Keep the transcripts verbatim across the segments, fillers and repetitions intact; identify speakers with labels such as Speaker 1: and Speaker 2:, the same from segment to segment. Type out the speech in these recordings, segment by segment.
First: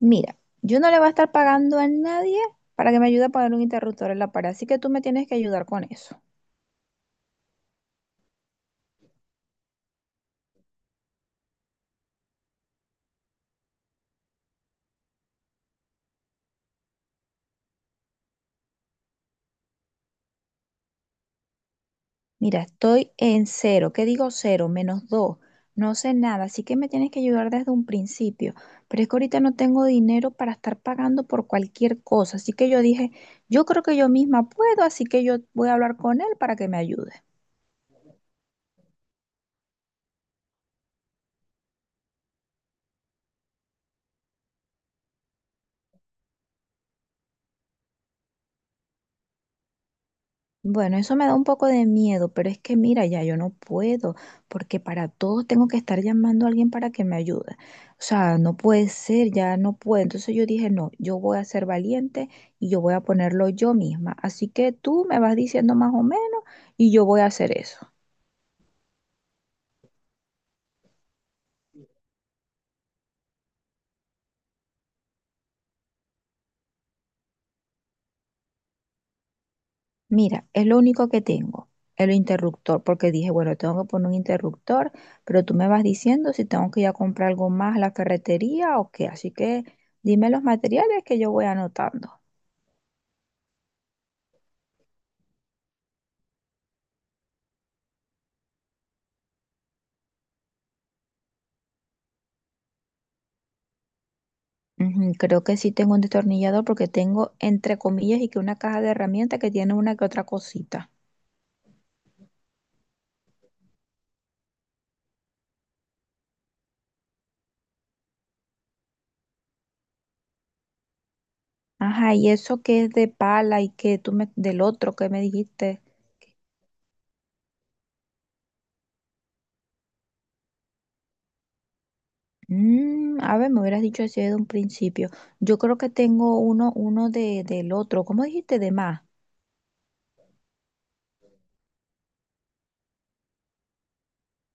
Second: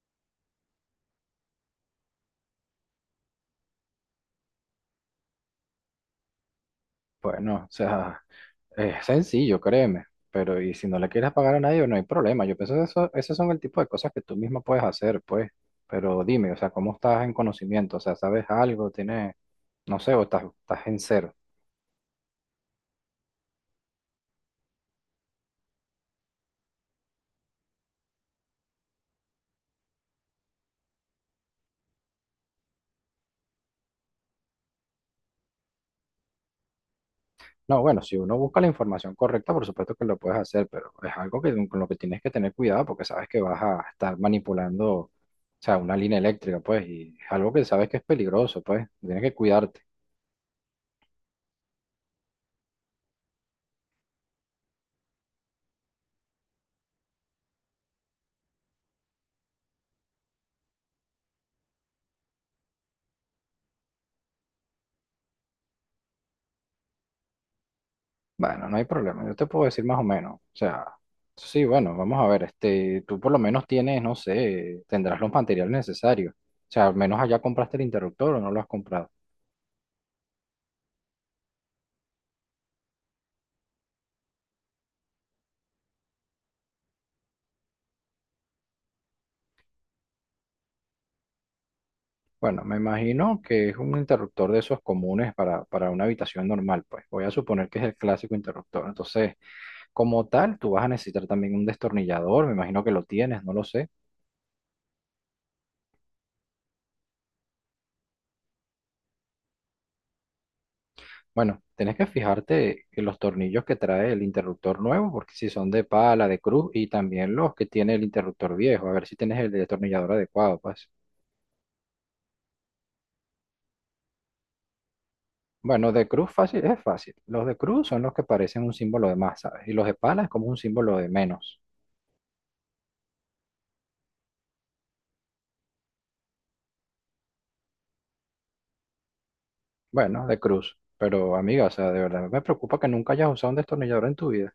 Speaker 1: Mira, yo no le voy a estar pagando a nadie para que me ayude a pagar un interruptor en la pared, así que tú me tienes que ayudar con eso.
Speaker 2: Bueno, o sea, es sencillo, créeme, pero y si no le quieres pagar a nadie, no hay problema. Yo pienso que eso, esos son el tipo de cosas que tú misma puedes hacer, pues. Pero dime, o sea, ¿cómo estás en conocimiento? O sea, ¿sabes algo? ¿Tienes, no sé, o estás, estás en cero?
Speaker 1: Mira, estoy en cero. ¿Qué digo cero? Menos dos. No sé nada, así que me tienes que ayudar desde un principio. Pero es que ahorita no tengo dinero para estar pagando por cualquier cosa, así que yo dije, yo creo que yo misma puedo, así que yo voy a hablar con él para que me ayude.
Speaker 2: No, bueno, si uno busca la información correcta, por supuesto que lo puedes hacer, pero es algo que, con lo que tienes que tener cuidado porque sabes que vas a estar manipulando, o sea, una línea eléctrica, pues, y es algo que sabes que es peligroso, pues, tienes que cuidarte.
Speaker 1: Bueno, eso me da un poco de miedo, pero es que mira, ya yo no puedo, porque para todo tengo que estar llamando a alguien para que me ayude. O sea, no puede ser, ya no puedo. Entonces yo dije, no, yo voy a ser valiente y yo voy a ponerlo yo misma. Así que tú me vas diciendo más o menos y yo voy a hacer eso.
Speaker 2: Bueno, no hay problema, yo te puedo decir más o menos. O sea, sí, bueno, vamos a ver, este, tú por lo menos tienes, no sé, tendrás los materiales necesarios. O sea, al menos allá compraste el interruptor o no lo has comprado.
Speaker 1: Mira, es lo único que tengo, el interruptor, porque dije, bueno, tengo que poner un interruptor, pero tú me vas diciendo si tengo que ir a comprar algo más a la ferretería o qué. Así que dime los materiales que yo voy anotando.
Speaker 2: Bueno, me imagino que es un interruptor de esos comunes para, para una habitación normal, pues. Voy a suponer que es el clásico interruptor. Entonces, como tal, tú vas a necesitar también un destornillador, me imagino que lo tienes, no lo sé.
Speaker 1: Ujú, creo que sí tengo un destornillador porque tengo, entre comillas, y que una caja de herramientas que tiene una que otra cosita.
Speaker 2: Bueno, tenés que fijarte en los tornillos que trae el interruptor nuevo, porque si son de pala, de cruz, y también los que tiene el interruptor viejo, a ver si tienes el destornillador adecuado, pues.
Speaker 1: Ajá, y eso que es de pala y que tú me, del otro que me dijiste.
Speaker 2: Bueno, de cruz fácil, es fácil. Los de cruz son los que parecen un símbolo de más, ¿sabes? Y los de pala es como un símbolo de menos.
Speaker 1: Mm, a ver, me hubieras dicho así de un principio. Yo creo que tengo uno, uno de, del otro. ¿Cómo dijiste de más?
Speaker 2: Bueno, de cruz. Pero amiga, o sea, de verdad me preocupa que nunca hayas usado un destornillador en tu vida.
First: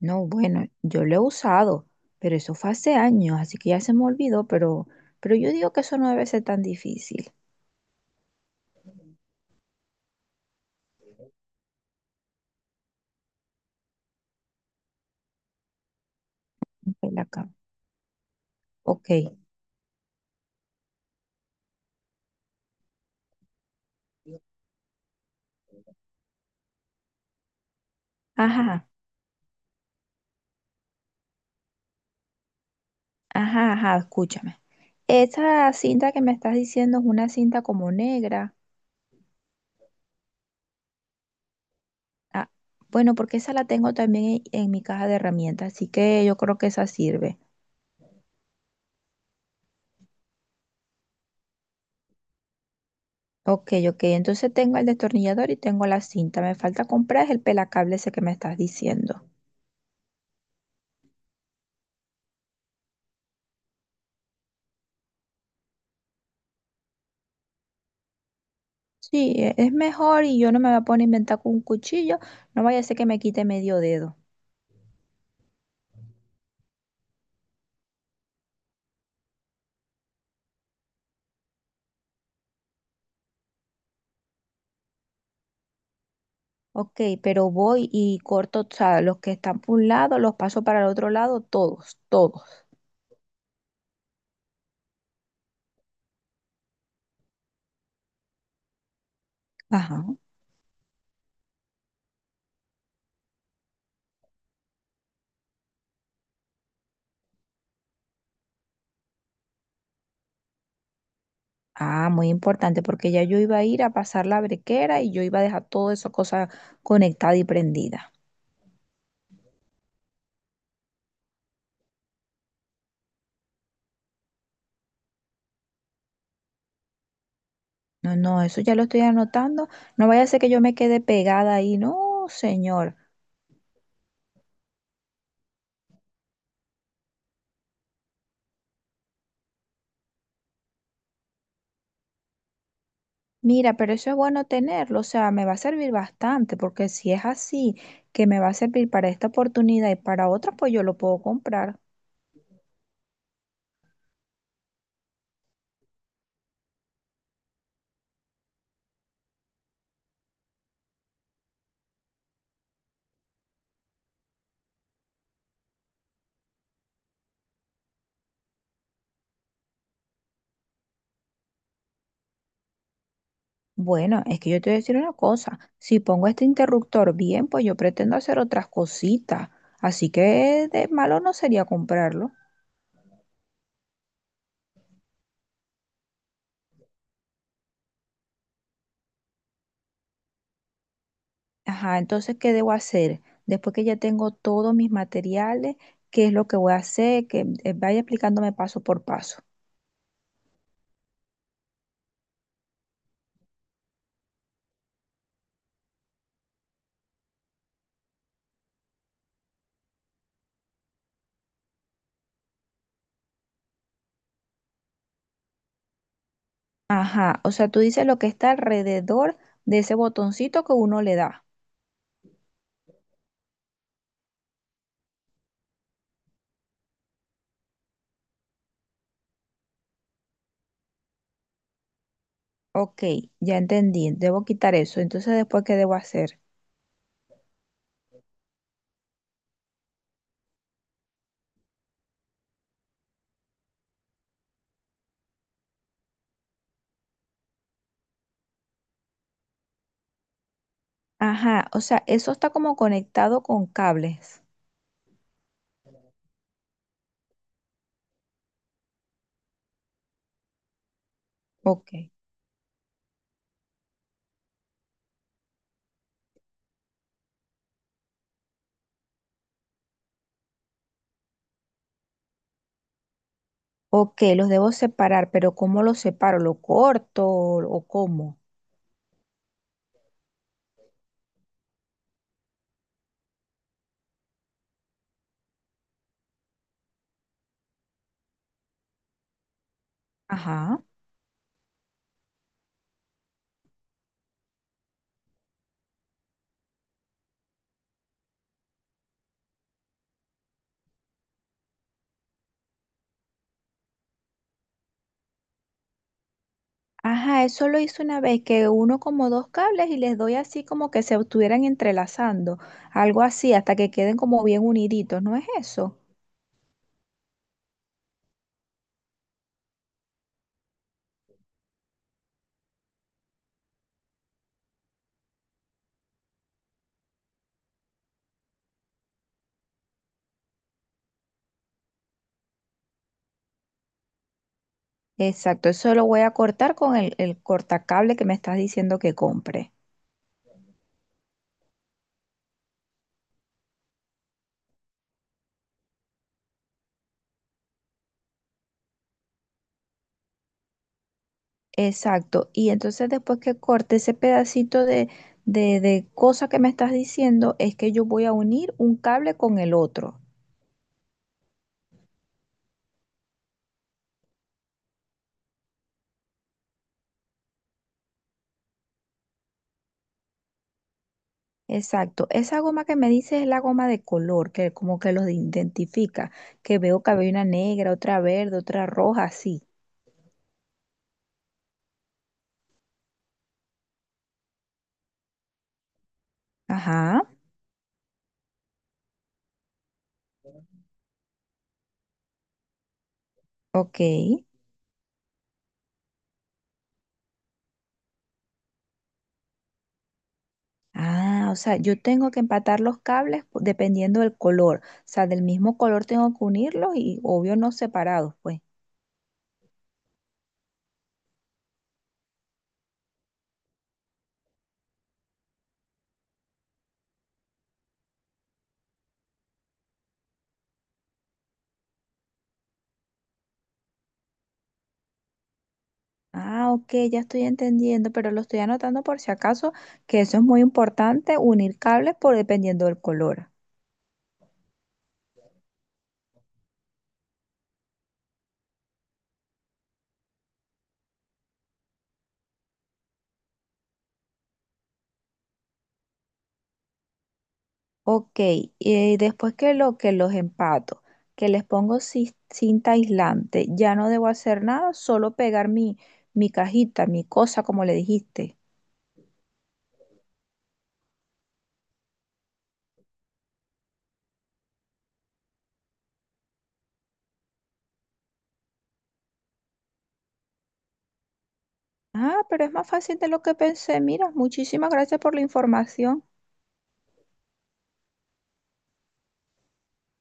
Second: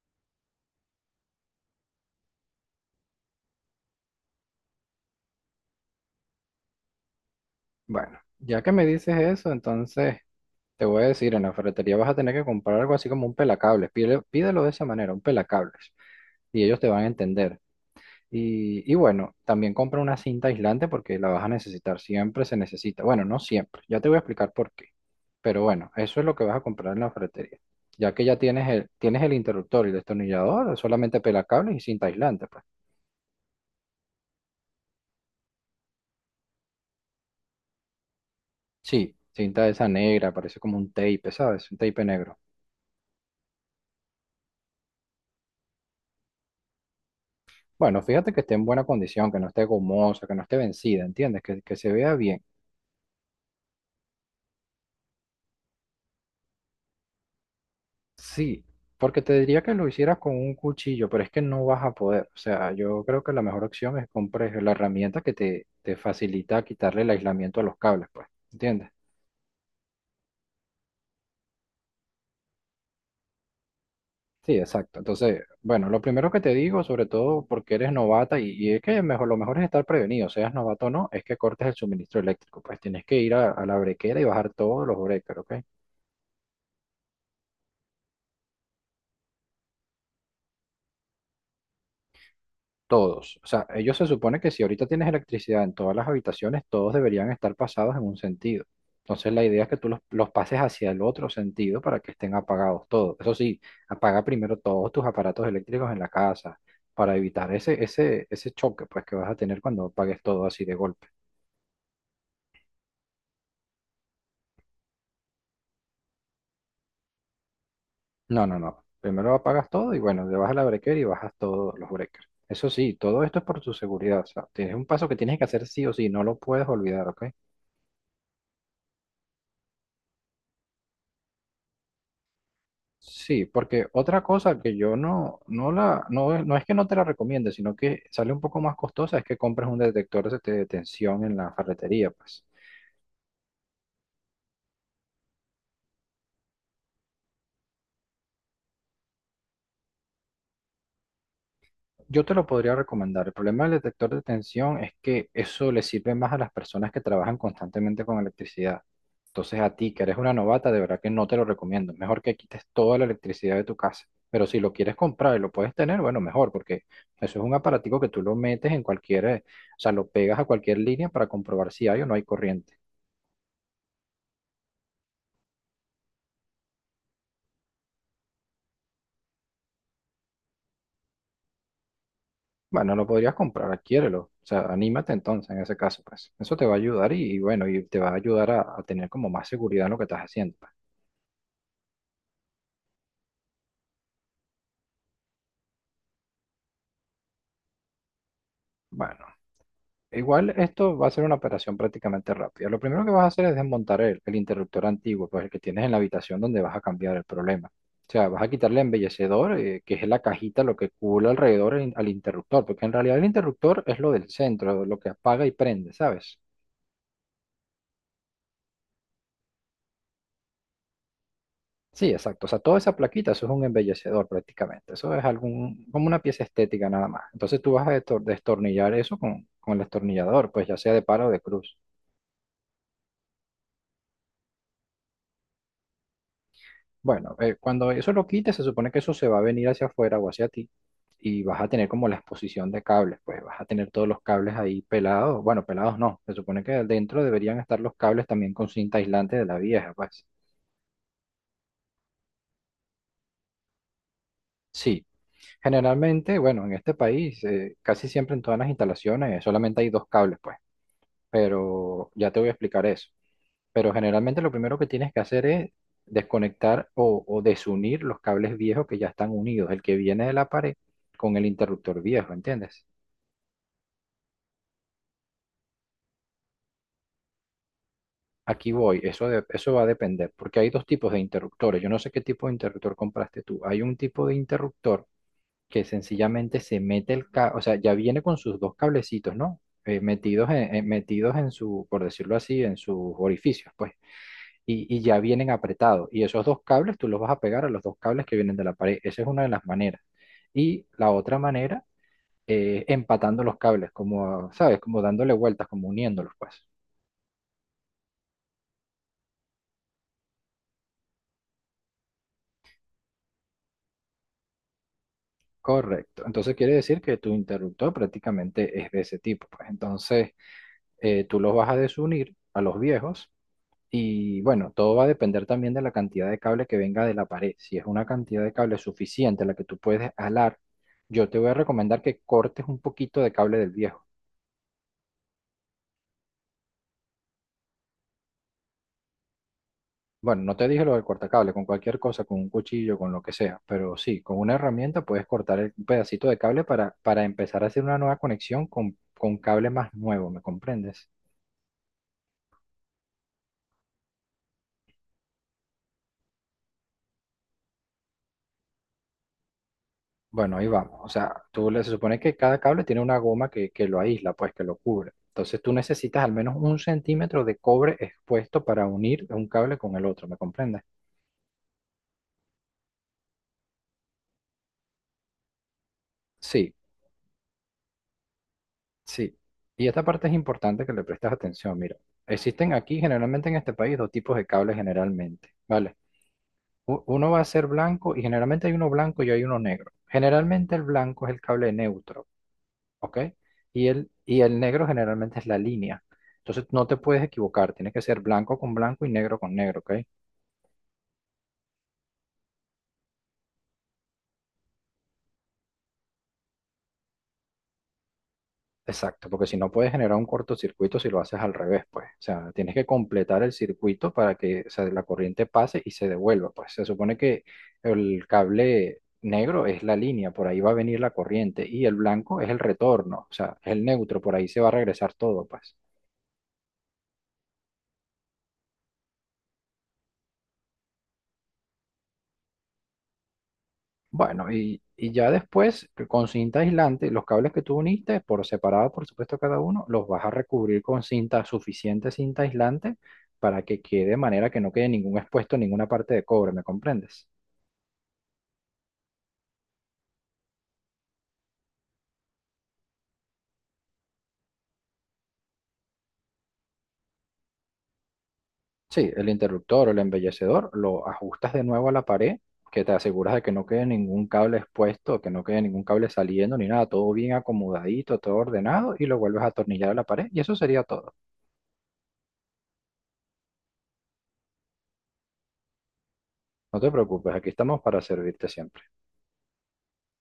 Speaker 1: No, bueno, yo lo he usado, pero eso fue hace años, así que ya se me olvidó, pero, pero yo digo que eso no debe ser tan difícil.
Speaker 2: Bueno, ya que me dices eso, entonces te voy a decir, en la ferretería vas a tener que comprar algo así como un pelacables. Pide- pídelo de esa manera, un pelacables. Y ellos te
Speaker 1: Ok,
Speaker 2: van a
Speaker 1: la
Speaker 2: entender. Y, y bueno,
Speaker 1: ok.
Speaker 2: también compra una cinta aislante porque la vas a necesitar, siempre se necesita. Bueno, no siempre, ya te voy a explicar por qué. Pero bueno, eso es lo que vas a comprar en la ferretería. Ya que ya tienes
Speaker 1: Ajá,
Speaker 2: el, tienes el interruptor y el destornillador, solamente pelacables y cinta aislante, pues.
Speaker 1: ajá, ajá, escúchame. Esa cinta que me estás diciendo es una cinta como negra.
Speaker 2: Sí, cinta esa negra, parece como un tape, ¿sabes? Un tape negro.
Speaker 1: Ah, bueno, porque esa la tengo también en, en mi caja de herramientas, así que yo creo que esa sirve.
Speaker 2: Bueno, fíjate que esté en buena condición, que no esté gomosa, que no esté vencida, ¿entiendes? Que, que se vea bien.
Speaker 1: Ok, ok, entonces tengo el destornillador y tengo la cinta. Me falta comprar es el pelacable ese que me estás
Speaker 2: Sí, porque
Speaker 1: diciendo.
Speaker 2: te diría que lo hicieras con un cuchillo, pero es que no vas a poder. O sea, yo creo que la mejor opción es compres la herramienta que te, te facilita quitarle el aislamiento a los cables, pues. ¿Entiendes?
Speaker 1: Sí, e- es mejor y yo no me voy a poner a inventar con un cuchillo, no vaya a ser que me quite medio dedo.
Speaker 2: Sí, exacto. Entonces, bueno, lo primero que te digo, sobre todo porque eres novata y, y es que mejor, lo mejor es estar prevenido, seas novato o no, es que cortes el suministro eléctrico. Pues tienes que ir a, a la brequera y bajar todos los breakers, ¿ok?
Speaker 1: Ok, pero voy y corto, o sea, los que están por un lado, los paso para el otro lado, todos, todos.
Speaker 2: Todos. O sea, ellos se supone que si ahorita tienes electricidad en todas las habitaciones, todos deberían estar pasados en un sentido. Entonces la idea es que tú los,
Speaker 1: Ajá.
Speaker 2: los pases hacia el otro sentido para que estén apagados todos. Eso sí, apaga primero todos tus aparatos eléctricos en la casa para evitar ese, ese, ese choque pues, que vas a tener cuando apagues todo así de golpe.
Speaker 1: Ah, muy importante, porque ya yo iba a ir a pasar la brequera y yo iba a dejar toda esa cosa conectada y prendida.
Speaker 2: No, no, no. Primero apagas todo y bueno, le vas a la breaker y bajas todos los breakers. Eso sí, todo esto es por tu seguridad. O sea, tienes un paso que tienes que hacer sí o sí, no lo puedes olvidar, ¿ok?
Speaker 1: No, no, eso ya lo estoy anotando. No vaya a ser que yo me quede pegada ahí. No, señor.
Speaker 2: Sí, porque otra cosa que yo no, no la, no, es- no es que no te la recomiende, sino que sale un poco más costosa, es que compres un detector de de tensión en la ferretería, pues.
Speaker 1: Mira, pero eso es bueno tenerlo, o sea, me va a servir bastante, porque si es así, que me va a servir para esta oportunidad y para otras, pues yo lo puedo comprar.
Speaker 2: Yo te lo podría recomendar. El problema del detector de tensión es que eso le sirve más a las personas que trabajan constantemente con electricidad. Entonces a ti que eres una novata, de verdad que no te lo recomiendo. Mejor que quites toda la electricidad de tu casa. Pero si lo quieres comprar y lo puedes tener, bueno, mejor, porque eso es un aparatico que tú lo metes en cualquier, eh, o sea, lo pegas a cualquier línea para comprobar si hay o no hay corriente.
Speaker 1: Bueno, es que yo te voy a decir una cosa, si pongo este interruptor bien, pues yo pretendo hacer otras cositas, así que de malo no sería comprarlo.
Speaker 2: Bueno, lo podrías comprar, adquiérelo. O sea, anímate entonces en ese caso, pues. Eso te va a ayudar y, y bueno, y te va a ayudar a, a tener como más seguridad en lo que estás haciendo, pues.
Speaker 1: Ajá, entonces, ¿qué debo hacer? Después que ya tengo todos mis materiales, ¿qué es lo que voy a hacer? Que eh, vaya explicándome paso por
Speaker 2: Bueno.
Speaker 1: paso.
Speaker 2: Igual esto va a ser una operación prácticamente rápida. Lo primero que vas a hacer es desmontar el, el interruptor antiguo, pues el que tienes en la habitación donde vas a cambiar el problema. O sea, vas a quitarle el embellecedor, eh, que es la cajita, lo que cubre alrededor en- al interruptor, porque en realidad el interruptor es lo del centro, lo que apaga y prende, ¿sabes?
Speaker 1: Ajá, o sea, tú dices lo que está alrededor de ese botoncito que uno le da.
Speaker 2: Sí, exacto. O sea, toda esa plaquita, eso es un embellecedor prácticamente. Eso es algún, como una pieza estética nada más. Entonces tú vas a destor- destornillar eso con, con el destornillador, pues ya sea de pala o de cruz.
Speaker 1: Ok, ya entendí, debo quitar eso. Entonces, después, ¿qué debo hacer?
Speaker 2: Bueno, eh, cuando eso lo quites, se supone que eso se va a venir hacia afuera o hacia ti y vas a tener como la exposición de cables, pues vas a tener todos los cables ahí pelados. Bueno, pelados no, se supone que dentro deberían estar los cables también con cinta aislante de la vieja, pues.
Speaker 1: Ajá, o sea, eso está como conectado con cables.
Speaker 2: Sí, generalmente, bueno, en este país, eh, casi siempre en todas las instalaciones eh, solamente hay dos cables, pues,
Speaker 1: Ok,
Speaker 2: pero ya te voy a explicar eso. Pero generalmente lo primero que tienes que hacer es desconectar o, o desunir los cables viejos que ya están unidos, el que viene de la pared con el interruptor viejo, ¿entiendes?
Speaker 1: ok, los debo separar, pero ¿cómo los separo? ¿Lo corto o cómo?
Speaker 2: Aquí voy, eso, de- eso va a depender, porque hay dos tipos de interruptores. Yo no sé qué tipo de interruptor compraste tú. Hay un tipo de interruptor que sencillamente se mete el cable, o sea, ya viene con sus dos cablecitos, ¿no? Eh, metidos en,
Speaker 1: Ajá.
Speaker 2: en- metidos en su, por decirlo así, en sus orificios, pues. y, y ya vienen apretados. Y esos dos cables tú los vas a pegar a los dos cables que vienen de la pared. Esa es una de las maneras. Y la otra manera, eh, empatando los cables, como, ¿sabes? Como dándole vueltas, como uniéndolos, pues.
Speaker 1: Ajá, eso lo hice una vez que uno como dos cables y les doy así como que se estuvieran entrelazando, algo así, hasta que queden como bien uniditos, ¿no es eso?
Speaker 2: Correcto. Entonces quiere decir que tu interruptor prácticamente es de ese tipo, pues. Entonces eh, tú los vas a desunir a los viejos. Y bueno, todo va a depender también de la cantidad de cable que venga de la pared. Si es una cantidad de cable suficiente la que tú puedes alar, yo te voy a recomendar que cortes un poquito de cable del viejo.
Speaker 1: Exacto, eso lo voy a cortar con el, el cortacable que me estás diciendo que compre.
Speaker 2: Bueno, no te dije lo del cortacable, con cualquier cosa, con un cuchillo, con lo que sea, pero sí, con una herramienta puedes cortar el- un pedacito de cable para, para empezar a hacer una nueva conexión con, con cable más nuevo, ¿me comprendes?
Speaker 1: Exacto, y entonces después que corte ese pedacito de, de, de cosa que me estás diciendo, es que yo voy a unir un cable con el otro.
Speaker 2: Bueno, ahí vamos. O sea, tú le- se supone que cada cable tiene una goma que, que lo aísla, pues que lo cubre. Entonces tú necesitas al menos un centímetro de cobre expuesto para unir un cable con el otro, ¿me comprendes?
Speaker 1: Exacto, esa goma que me dices es la goma de color, que como que los identifica,
Speaker 2: Sí,
Speaker 1: que veo que había una negra, otra verde, otra roja,
Speaker 2: sí.
Speaker 1: así.
Speaker 2: Y esta parte es importante que le prestes atención, mira. Existen aquí generalmente en este país dos tipos de cables generalmente, ¿vale? u-
Speaker 1: Ajá,
Speaker 2: Uno va a ser blanco y generalmente hay uno blanco y hay uno negro. Generalmente el blanco es el cable neutro, ¿ok? Y
Speaker 1: ok.
Speaker 2: el, y el negro generalmente es la línea. Entonces no te puedes equivocar, tiene que ser blanco con blanco y negro con negro, ¿ok?
Speaker 1: Ah, o sea, yo tengo que empatar los cables pu- dependiendo del color, o sea, del mismo color tengo que unirlos y obvio no separados, pues.
Speaker 2: Exacto, porque si no puedes generar un cortocircuito si lo haces al revés, pues. O sea, tienes que completar el circuito para que, o sea, la corriente pase y se devuelva, pues. Se supone que el cable negro es la línea, por ahí va a venir la corriente, y el blanco es el retorno, o sea, es el neutro, por ahí se va a regresar todo, pues.
Speaker 1: Ah, ok, ya estoy entendiendo, pero lo estoy anotando por si acaso, que eso es muy importante, unir cables por dependiendo del color.
Speaker 2: Bueno, y, y ya después, que con cinta aislante, los cables que tú uniste, por separado, por supuesto, cada uno, los vas a recubrir con cinta, suficiente cinta aislante, para que quede de manera que no quede ningún expuesto, ninguna parte de cobre, ¿me comprendes?
Speaker 1: Ok, y después que lo que los empato, que les pongo ci- cinta aislante, ya no debo hacer nada, solo pegar mi, mi cajita, mi cosa, como le dijiste.
Speaker 2: Sí, el interruptor o el embellecedor lo ajustas de nuevo a la pared, que te aseguras de que no quede ningún cable expuesto, que no quede ningún cable saliendo ni nada, todo bien acomodadito, todo ordenado, y lo vuelves a atornillar a la pared, y eso sería todo.
Speaker 1: Ah, pero es más fácil de lo que pensé. Mira, muchísimas gracias por la información.
Speaker 2: No te preocupes, aquí estamos para servirte siempre.